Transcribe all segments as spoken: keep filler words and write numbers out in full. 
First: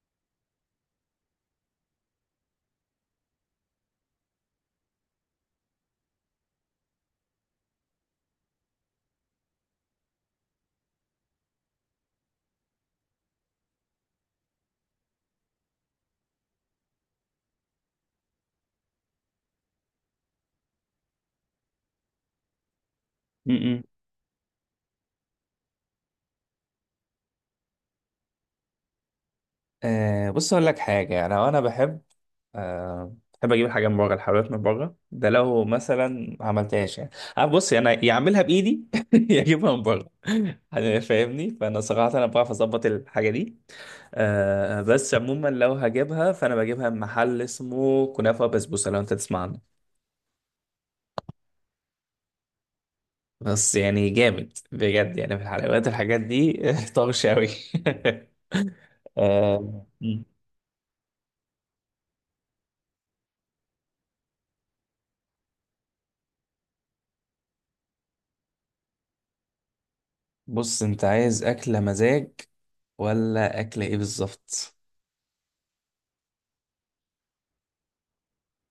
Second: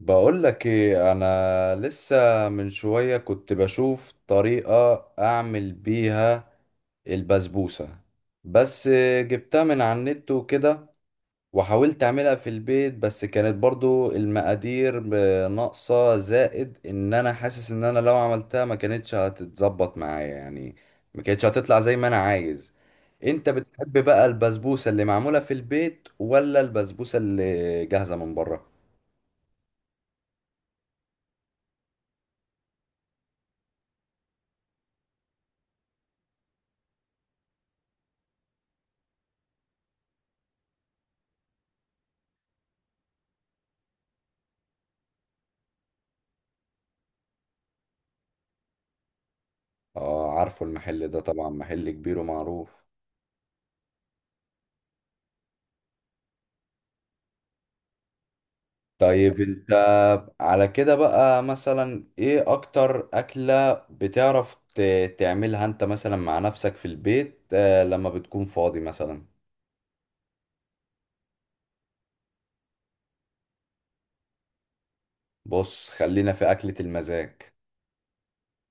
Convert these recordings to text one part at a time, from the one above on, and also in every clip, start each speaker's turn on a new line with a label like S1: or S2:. S1: بقول لك ايه، انا لسه من شوية كنت بشوف طريقة اعمل بيها البسبوسة، بس جبتها من على النت وكده، وحاولت اعملها في البيت بس كانت برضو المقادير ناقصة. زائد ان انا حاسس ان انا لو عملتها ما كانتش هتتظبط معايا، يعني ما كانتش هتطلع زي ما انا عايز. انت
S2: م-م.
S1: بتحب بقى البسبوسة اللي معمولة في البيت ولا البسبوسة اللي جاهزة من بره؟
S2: آه، بص اقول لك حاجه. انا وانا بحب، آه، بحب اجيب الحاجه من بره، الحلويات من بره ده لو مثلا ما عملتهاش يعني. آه، بص انا يا اعملها بايدي يا اجيبها من بره. فاهمني، فانا صراحه انا بعرف اظبط الحاجه دي. آه، بس عموما لو هجيبها فانا بجيبها من محل اسمه كنافه بسبوسه، لو انت تسمع عنه.
S1: اه، عارفه المحل ده طبعا، محل كبير ومعروف.
S2: بس يعني جامد بجد، يعني في الحلويات الحاجات دي طرش قوي.
S1: طيب انت
S2: آه.
S1: على كده بقى، مثلا ايه اكتر اكلة بتعرف ت- تعملها انت مثلا مع نفسك في البيت، آه، لما بتكون فاضي مثلا؟
S2: بص انت عايز اكله مزاج ولا اكله ايه بالظبط؟
S1: بص خلينا في اكلة المزاج.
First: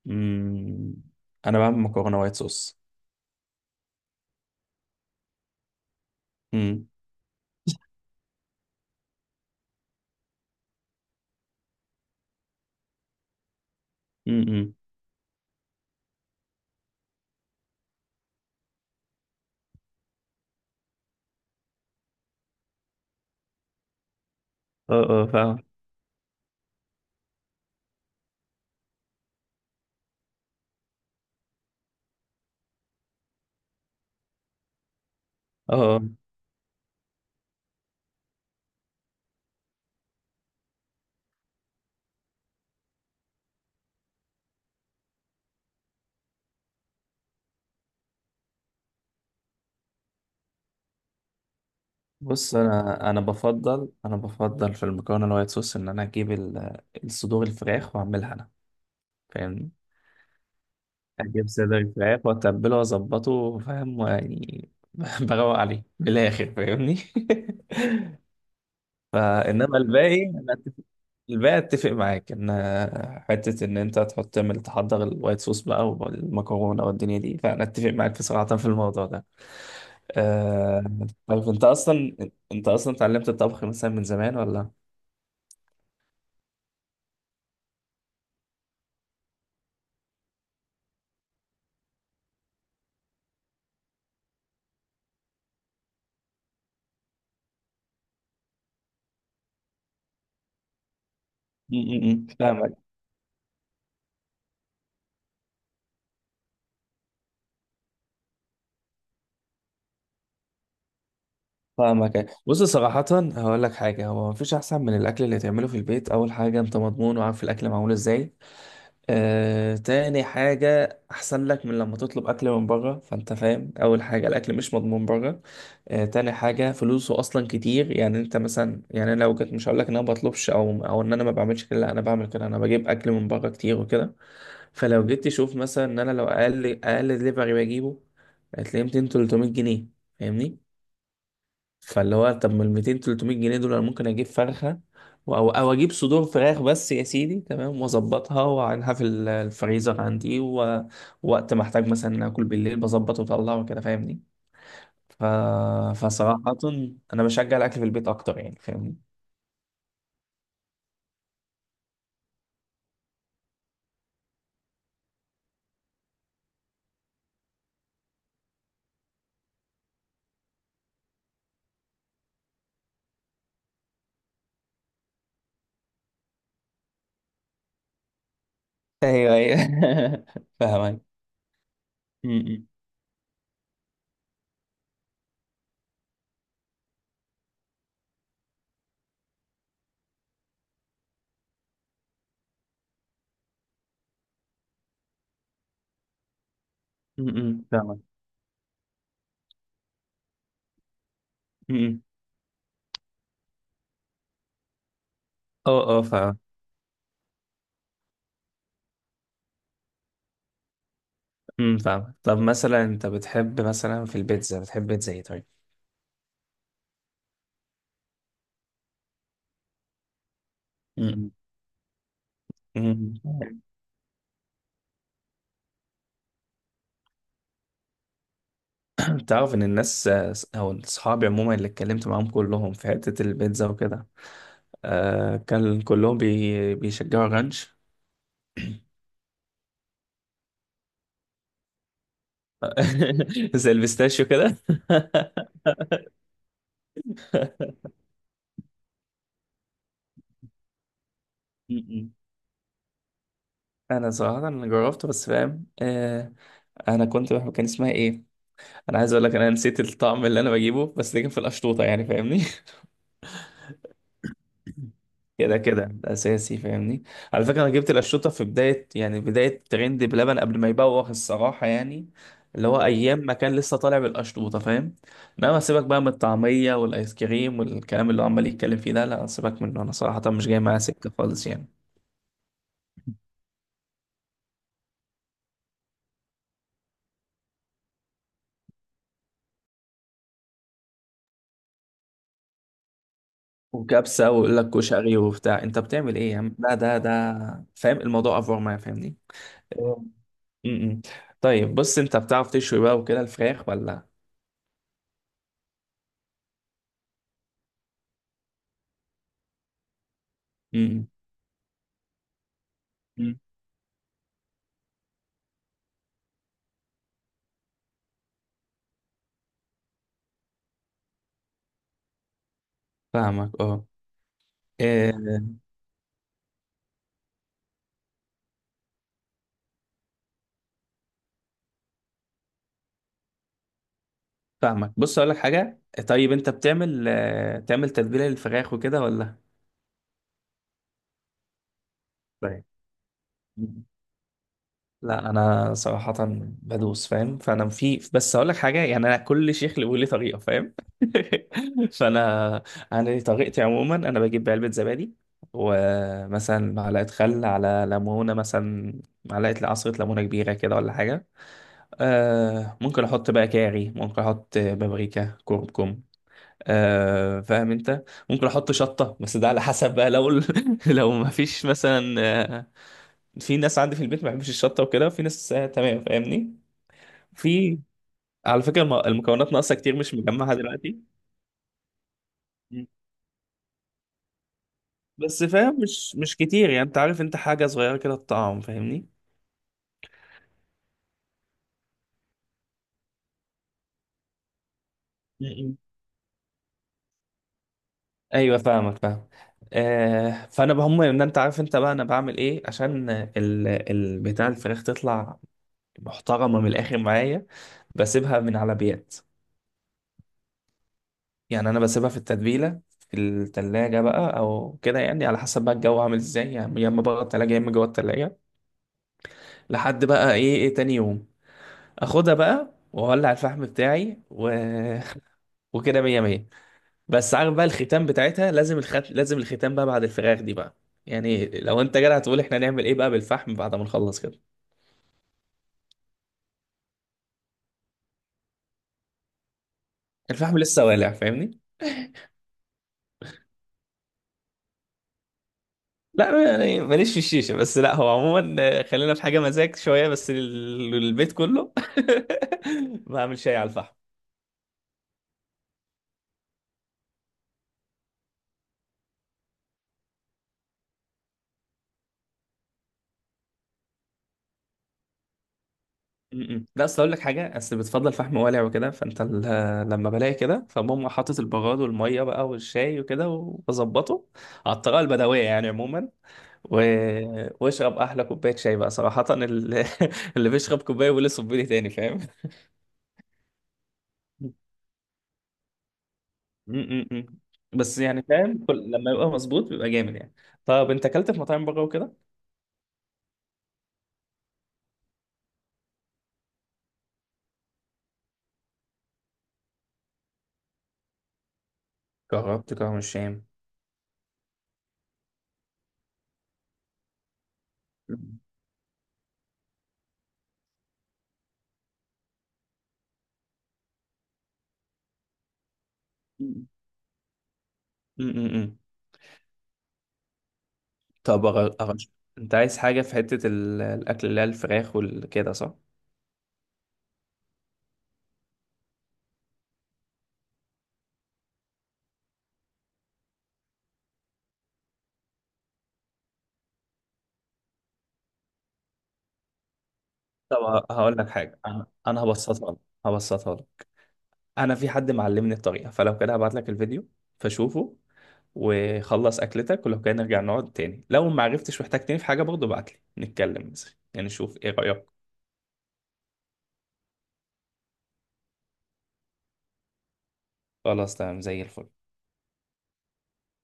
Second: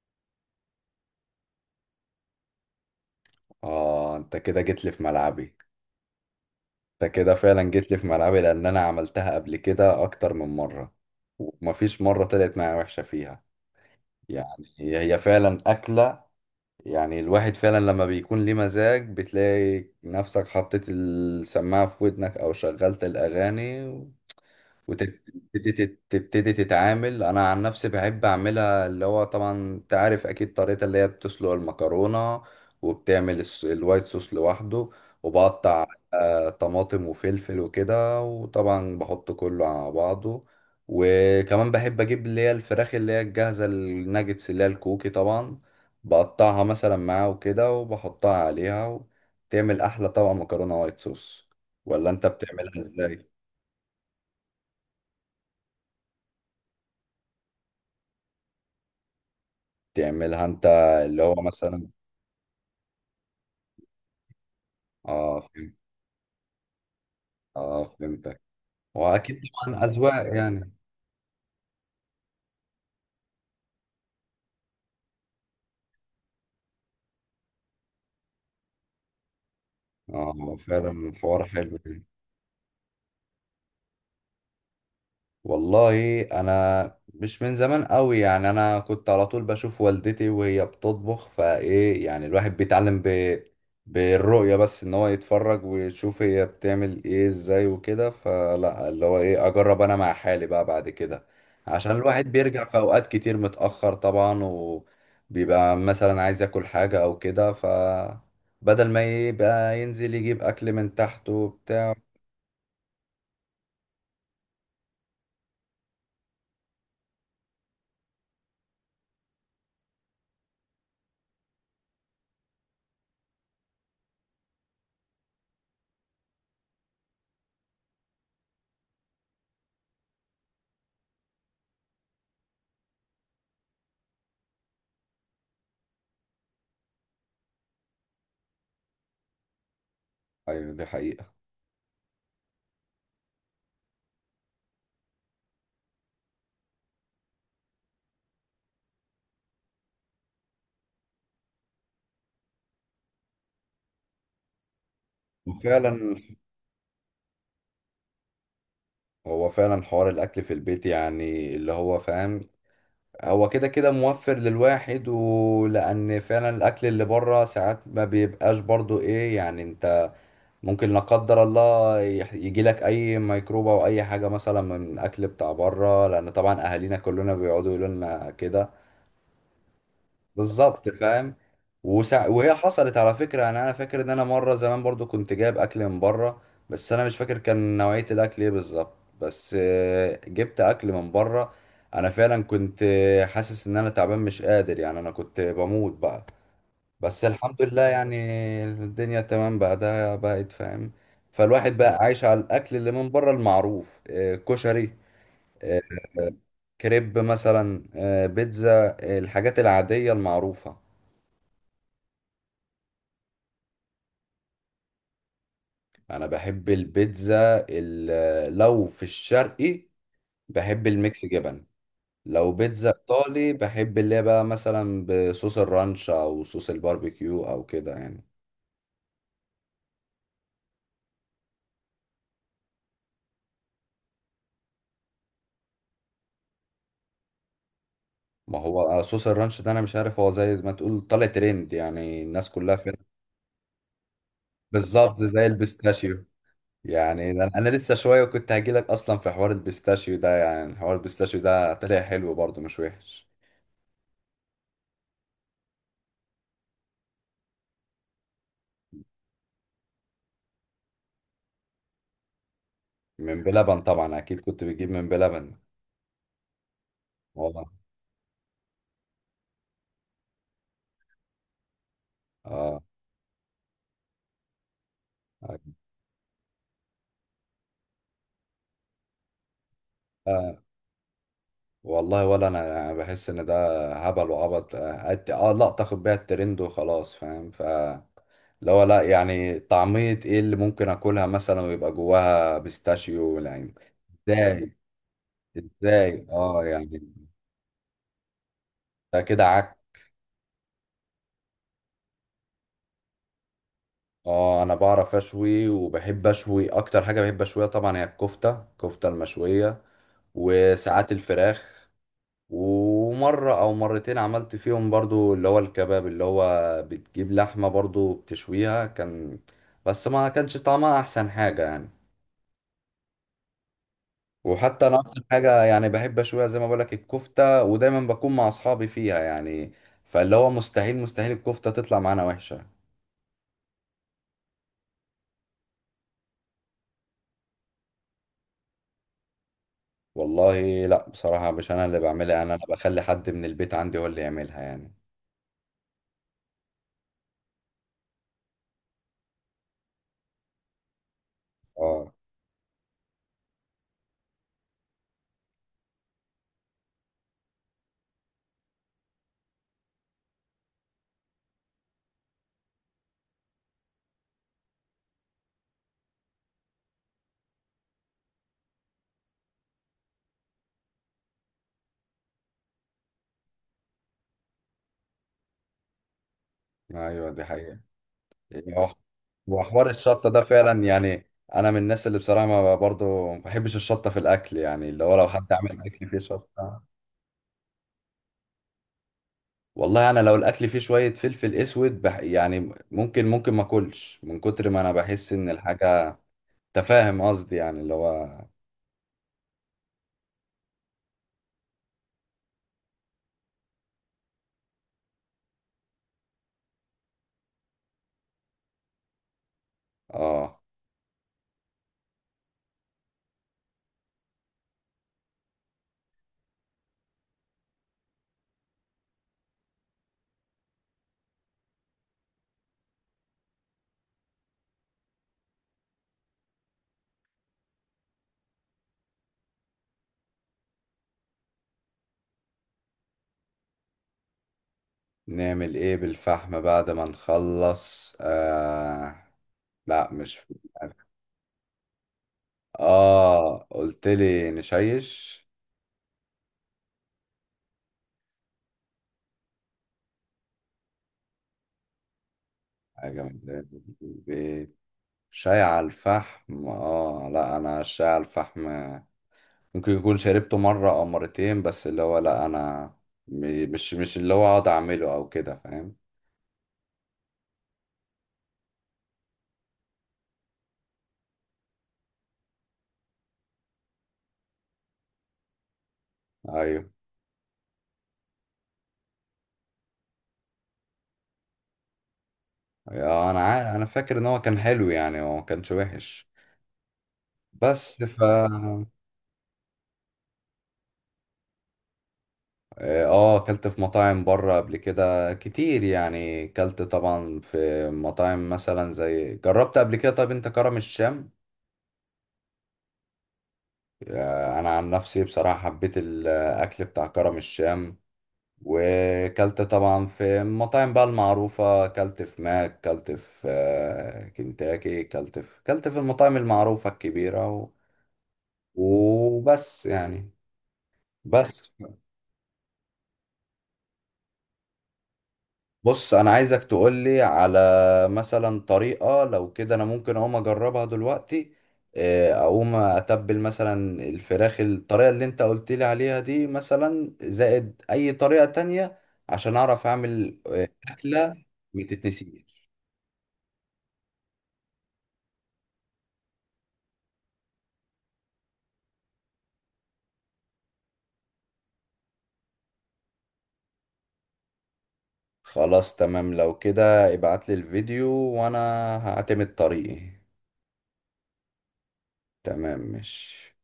S2: مم. انا بعمل مكرونه وايت صوص.
S1: اه، انت كده جيت لي في ملعبي.
S2: امم
S1: انت كده فعلا جيت لي في ملعبي لان انا عملتها قبل كده اكتر من مرة، ومفيش مرة طلعت معايا وحشة فيها. يعني
S2: امم
S1: هي فعلا أكلة، يعني الواحد فعلا لما بيكون ليه مزاج بتلاقي نفسك حطيت السماعة في ودنك أو شغلت الأغاني
S2: اه، اه، فاهم.
S1: وتبتدي تتعامل. انا عن نفسي بحب اعملها، اللي هو طبعا انت عارف اكيد طريقة اللي هي بتسلق المكرونة وبتعمل الس- الوايت صوص لوحده،
S2: اه،
S1: وبقطع
S2: آه.
S1: آه، طماطم وفلفل وكده، وطبعا بحط كله على بعضه. وكمان بحب اجيب اللي هي الفراخ اللي هي الجاهزة، الناجتس اللي هي الكوكي طبعا، بقطعها مثلا معاه وكده وبحطها عليها، وتعمل احلى طبق مكرونة وايت صوص. ولا انت
S2: بص
S1: بتعملها
S2: انا انا
S1: ازاي؟
S2: بفضل انا بفضل في المكرونه الوايت صوص ان انا اجيب ال- الصدور الفراخ واعملها انا. فاهم.
S1: تعملها انت، اللي هو
S2: اجيب صدر
S1: مثلا.
S2: الفراخ واتبله واظبطه، فاهم يعني،
S1: اه
S2: بروق
S1: فهمت،
S2: عليه بالاخر، فاهمني.
S1: اه فهمتك. واكيد
S2: فانما
S1: طبعا
S2: الباقي
S1: اذواق
S2: انا
S1: يعني.
S2: اتفق، الباقي اتفق معاك ان، آه، حته ان انت تحط تعمل تحضر الوايت صوص بقى، والمكرونه والدنيا دي، فانا اتفق معاك، في صراحه، في الموضوع ده.
S1: اه، هو
S2: أه...
S1: فعلا الحوار
S2: طيب انت
S1: حلو يعني.
S2: اصلا، انت اصلا اتعلمت الطبخ مثلا من زمان ولا؟
S1: والله انا مش من زمان قوي، يعني انا كنت على طول بشوف والدتي وهي بتطبخ، فايه يعني الواحد بيتعلم ب... بالرؤية، بس ان هو يتفرج ويشوف هي بتعمل ايه ازاي وكده، فلا اللي هو ايه اجرب انا مع حالي بقى بعد كده.
S2: م-
S1: عشان
S2: م- م.
S1: الواحد بيرجع في
S2: فاهمك.
S1: اوقات كتير متأخر طبعا وبيبقى مثلا عايز ياكل حاجة او كده، ف بدل ما يبقى ينزل يجيب اكل من تحته وبتاع.
S2: فاهمك، بص صراحة هقول لك حاجة. هو مفيش أحسن من الأكل اللي تعمله في البيت. أول حاجة أنت مضمون وعارف الأكل معمول إزاي. آه، تاني حاجة أحسن لك من لما تطلب أكل من بره، فأنت فاهم أول حاجة الأكل مش مضمون بره. آه، تاني حاجة فلوسه أصلا كتير. يعني أنت مثلا، يعني أنا لو كنت، مش هقولك إن أنا بطلبش أو أو إن أنا ما بعملش كده، لا أنا بعمل كده، أنا بجيب أكل من بره كتير وكده. فلو جيت تشوف مثلا إن أنا لو أقل أقل دليفري بجيبه، هتلاقيه مائتين تلتمية جنيه، فاهمني.
S1: أيوة دي حقيقة.
S2: فاللي هو طب ما ال مائتين تلتمية جنيه دول انا ممكن اجيب فرخه، و- او او اجيب صدور فراخ بس يا سيدي، تمام، واظبطها واعينها في ال- الفريزر عندي، و ووقت ما احتاج مثلا اكل بالليل بظبط واطلع وكده، فاهمني. ف...
S1: وفعلا
S2: فصراحه انا بشجع الاكل في البيت اكتر، يعني فاهمني.
S1: هو فعلا حوار الاكل في البيت، يعني اللي هو فاهم، هو كده كده موفر للواحد. ولان فعلا الاكل اللي بره ساعات ما بيبقاش برضو ايه، يعني انت ممكن لا قدر الله يجي لك اي ميكروب او اي حاجه مثلا من الاكل بتاع بره، لان طبعا اهالينا كلنا بيقعدوا يقولوا لنا كده.
S2: ايوه ايوه
S1: بالظبط
S2: فاهمك.
S1: فاهم. وسع... وهي
S2: م-
S1: حصلت على فكرة، يعني انا فاكر ان انا مرة زمان برضو كنت جايب اكل من بره. بس انا مش فاكر كان نوعية الاكل ايه بالظبط، بس آه، جبت اكل من بره. انا فعلا كنت آه، حاسس ان انا تعبان مش قادر، يعني انا كنت بموت بقى،
S2: م-
S1: بس الحمد
S2: م-
S1: لله
S2: فاهمك.
S1: يعني الدنيا تمام بقى، ده بقت فاهم.
S2: م-
S1: فالواحد بقى
S2: م.
S1: عايش على الاكل اللي من بره المعروف، آه، كشري، آه،
S2: اه، اه، فاهم.
S1: كريب مثلا، آه، بيتزا، آه، الحاجات العادية المعروفة.
S2: م- فاهم. طب مثلا انت بتحب مثلا في البيتزا بتحب بيتزا ايه طيب؟
S1: انا بحب البيتزا، ال- لو في الشرقي بحب الميكس
S2: م-
S1: جبن. لو بيتزا
S2: مم.
S1: ايطالي
S2: م.
S1: بحب اللي هي بقى مثلا بصوص الرانش او صوص الباربيكيو او كده يعني.
S2: تعرف ان الناس، او اصحابي عموما اللي اتكلمت معاهم، كلهم في حتة البيتزا وكده، آه، كان كلهم بي بيشجعوا رانش.
S1: ما هو آه، صوص الرانش ده انا مش عارف، هو زي ما تقول طالع ترند، يعني الناس كلها فين.
S2: زي البيستاشيو كده.
S1: بالظبط زي البيستاشيو. يعني ده انا لسه شويه كنت هجيلك اصلا في حوار البيستاشيو ده، يعني حوار البيستاشيو ده طلع
S2: م-م.
S1: حلو برضه مش وحش.
S2: انا صراحة انا جربته بس، فاهم، آه. انا كنت بحب، كان اسمها ايه، انا عايز اقول لك، انا نسيت الطعم اللي انا بجيبه، بس ده كان في القشطوطة يعني، فاهمني.
S1: من بلبن طبعا، اكيد كنت بتجيب من بلبن.
S2: كده كده ده اساسي، فاهمني. على فكره
S1: والله.
S2: انا جبت القشطوطه في بدايه، يعني بدايه ترند بلبن، قبل ما يبوخ الصراحه يعني. اللي هو
S1: اه
S2: مم، ايام ما كان لسه طالع بالقشطوطه، فاهم. انما سيبك بقى من الطعميه والايس كريم والكلام اللي هو عمال يتكلم فيه ده، لا سيبك منه، انا صراحه مش جاي
S1: آه.
S2: معايا سكه خالص يعني.
S1: والله ولا انا يعني بحس ان ده هبل وعبط. اه، أت- آه، لقطة اخد بيها الترند وخلاص فاهم، ف اللي هو لا يعني طعمية ايه اللي ممكن اكلها مثلا ويبقى جواها بيستاشيو يعني.
S2: وكبسه ويقول لك
S1: ازاي؟
S2: كشري وبتاع، انت بتعمل
S1: ازاي
S2: ايه يا عم؟
S1: اه
S2: لا ده
S1: يعني،
S2: ده فاهم الموضوع افور معايا، فاهمني.
S1: ده كده عك.
S2: آه. م-م. طيب بص، انت بتعرف تشوي بقى وكده الفراخ ولا؟
S1: اه، انا بعرف اشوي وبحب اشوي. اكتر حاجة بحب اشويها طبعا هي الكفتة، الكفتة المشوية.
S2: م-م.
S1: وساعات الفراخ.
S2: مم.
S1: ومرة أو مرتين عملت فيهم برضو اللي هو الكباب، اللي هو بتجيب لحمة برضو بتشويها كان، بس ما كانش طعمها أحسن حاجة يعني.
S2: فاهمك، اه،
S1: وحتى أنا أكتر
S2: آه،
S1: حاجة يعني بحب أشويها زي ما بقولك الكفتة، ودايما بكون مع أصحابي فيها يعني. فاللي هو مستحيل مستحيل الكفتة تطلع معانا وحشة.
S2: فاهمك. بص اقول لك حاجه، طيب انت بتعمل، آه، تعمل تتبيله للفراخ وكده ولا؟
S1: والله لا، بصراحة مش أنا اللي بعملها، يعني أنا
S2: طيب.
S1: بخلي حد من البيت عندي هو اللي يعملها يعني.
S2: لا انا صراحه بدوس فاهم. فانا في، بس اقول لك حاجه، يعني انا كل شيخ له لي طريقه، فاهم.
S1: اه.
S2: فانا انا لي طريقتي عموما. انا بجيب علبه زبادي، ومثلا معلقه خل على ليمونه، مثلا معلقه عصره ليمونه كبيره كده ولا حاجه. أه، ممكن احط بقى كاري، ممكن احط بابريكا، كركم، آه فاهم انت. ممكن احط شطه بس ده على حسب بقى، لو ال- لو ما فيش مثلا، آه، في ناس عندي في البيت ما بيحبش الشطه وكده، في ناس آه، تمام، فاهمني.
S1: أيوة دي حقيقة.
S2: في، على فكره الم-
S1: وح-
S2: المكونات ناقصه
S1: وحوار
S2: كتير، مش
S1: الشطة ده
S2: مجمعها
S1: فعلا
S2: دلوقتي.
S1: يعني، أنا من الناس اللي بصراحة ما
S2: م-
S1: برضو ما بحبش الشطة في الأكل، يعني اللي هو لو
S2: بس
S1: حد
S2: فاهم،
S1: عمل أكل
S2: مش
S1: فيه
S2: مش كتير
S1: شطة.
S2: يعني، انت عارف، انت حاجه صغيره كده الطعم، فاهمني.
S1: والله أنا لو الأكل فيه شوية فلفل أسود بح، يعني ممكن ممكن ما أكلش من كتر ما أنا بحس إن
S2: م-
S1: الحاجة تفاهم قصدي، يعني اللي هو.
S2: ايوه، فاهمك، فاهم. آه، فانا بهم ان انت عارف انت بقى انا بعمل ايه عشان ال ال- بتاع الفراخ تطلع محترمه من الاخر معايا. بسيبها من على بيات،
S1: آه.
S2: يعني انا بسيبها في التتبيله في التلاجة بقى او كده، يعني على حسب بقى الجو عامل ازاي يعني، يا اما بره التلاجة يا اما جوه التلاجة، لحد بقى ايه، ايه تاني يوم اخدها بقى واولع الفحم بتاعي، و... وكده مية مية. بس عارف بقى الختام بتاعتها لازم، الخت... لازم الختام بقى بعد الفراخ دي بقى، يعني لو انت جدع هتقول احنا نعمل ايه بقى بالفحم بعد ما نخلص كده.
S1: نعمل إيه بالفحم بعد ما نخلص؟ آه لا، مش في.
S2: الفحم لسه والع، فاهمني.
S1: آه، قلت لي نشيش.
S2: لا يعني ماليش في الشيشه، بس لا هو عموما، آه، خلينا في حاجه مزاج شويه بس لل- للبيت كله.
S1: حاجة
S2: بعمل شاي
S1: من
S2: على الفحم.
S1: البيت. شاي على الفحم؟ اه لا، انا الشاي على الفحم ممكن يكون شربته مرة او مرتين، بس اللي هو لا انا م- مش مش اللي هو اقعد اعمله او كده، فاهم.
S2: م- م. لا اصل اقول لك حاجه، اصل بتفضل فحم والع وكده، فانت ال- لما بلاقي كده فبقوم حاطط البغاد والميه بقى والشاي وكده وبظبطه على الطريقه البدويه يعني عموما، و
S1: ايوه
S2: واشرب احلى كوبايه شاي بقى صراحه، ال- اللي بيشرب كوبايه ولا صبيلي تاني، فاهم.
S1: آه، انا عارف، انا فاكر ان هو كان حلو يعني، هو ما كانش وحش.
S2: م- م- م.
S1: بس
S2: بس
S1: ف
S2: يعني فاهم،
S1: اه.
S2: كل، لما يبقى مظبوط بيبقى جامد يعني. طب انت اكلت في مطاعم بره وكده؟
S1: آه، اكلت في مطاعم بره قبل كده كتير، يعني اكلت طبعا في مطاعم مثلا، زي جربت قبل كده. طب انت كرم الشام.
S2: جربت كرم الشام.
S1: آه، انا عن نفسي بصراحة حبيت الاكل بتاع كرم الشام. وكلت طبعا في المطاعم بقى المعروفة، كلت في ماك، كلت في آه، كنتاكي، كلت في كلت في المطاعم المعروفة الكبيرة و...
S2: امم.
S1: وبس يعني.
S2: طب
S1: بس
S2: أغ- أغش... انت عايز حاجة في حتة ال- الأكل اللي هي الفراخ والكده صح؟
S1: بص، أنا عايزك تقولي على مثلا طريقة لو كده أنا ممكن أقوم أجربها دلوقتي. آه، أقوم أتبل مثلا الفراخ الطريقة اللي أنت قلت لي عليها دي، مثلا زائد أي طريقة تانية عشان أعرف أعمل
S2: طب
S1: آه،
S2: ه- هقول لك
S1: أكلة.
S2: حاجة، أنا أنا
S1: متتنسيش.
S2: هبسطها لك، هبسطها لك، أنا في حد معلمني الطريقة، فلو كده هبعت لك الفيديو، فشوفه وخلص أكلتك، ولو كده نرجع نقعد تاني، لو ما عرفتش واحتجتني في حاجة برضه ابعت لي نتكلم مثلا يعني، نشوف إيه رأيك؟
S1: خلاص تمام، لو كده ابعتلي الفيديو، وانا هعتمد طريقي.
S2: خلاص تمام زي الفل.
S1: تمام ماشي.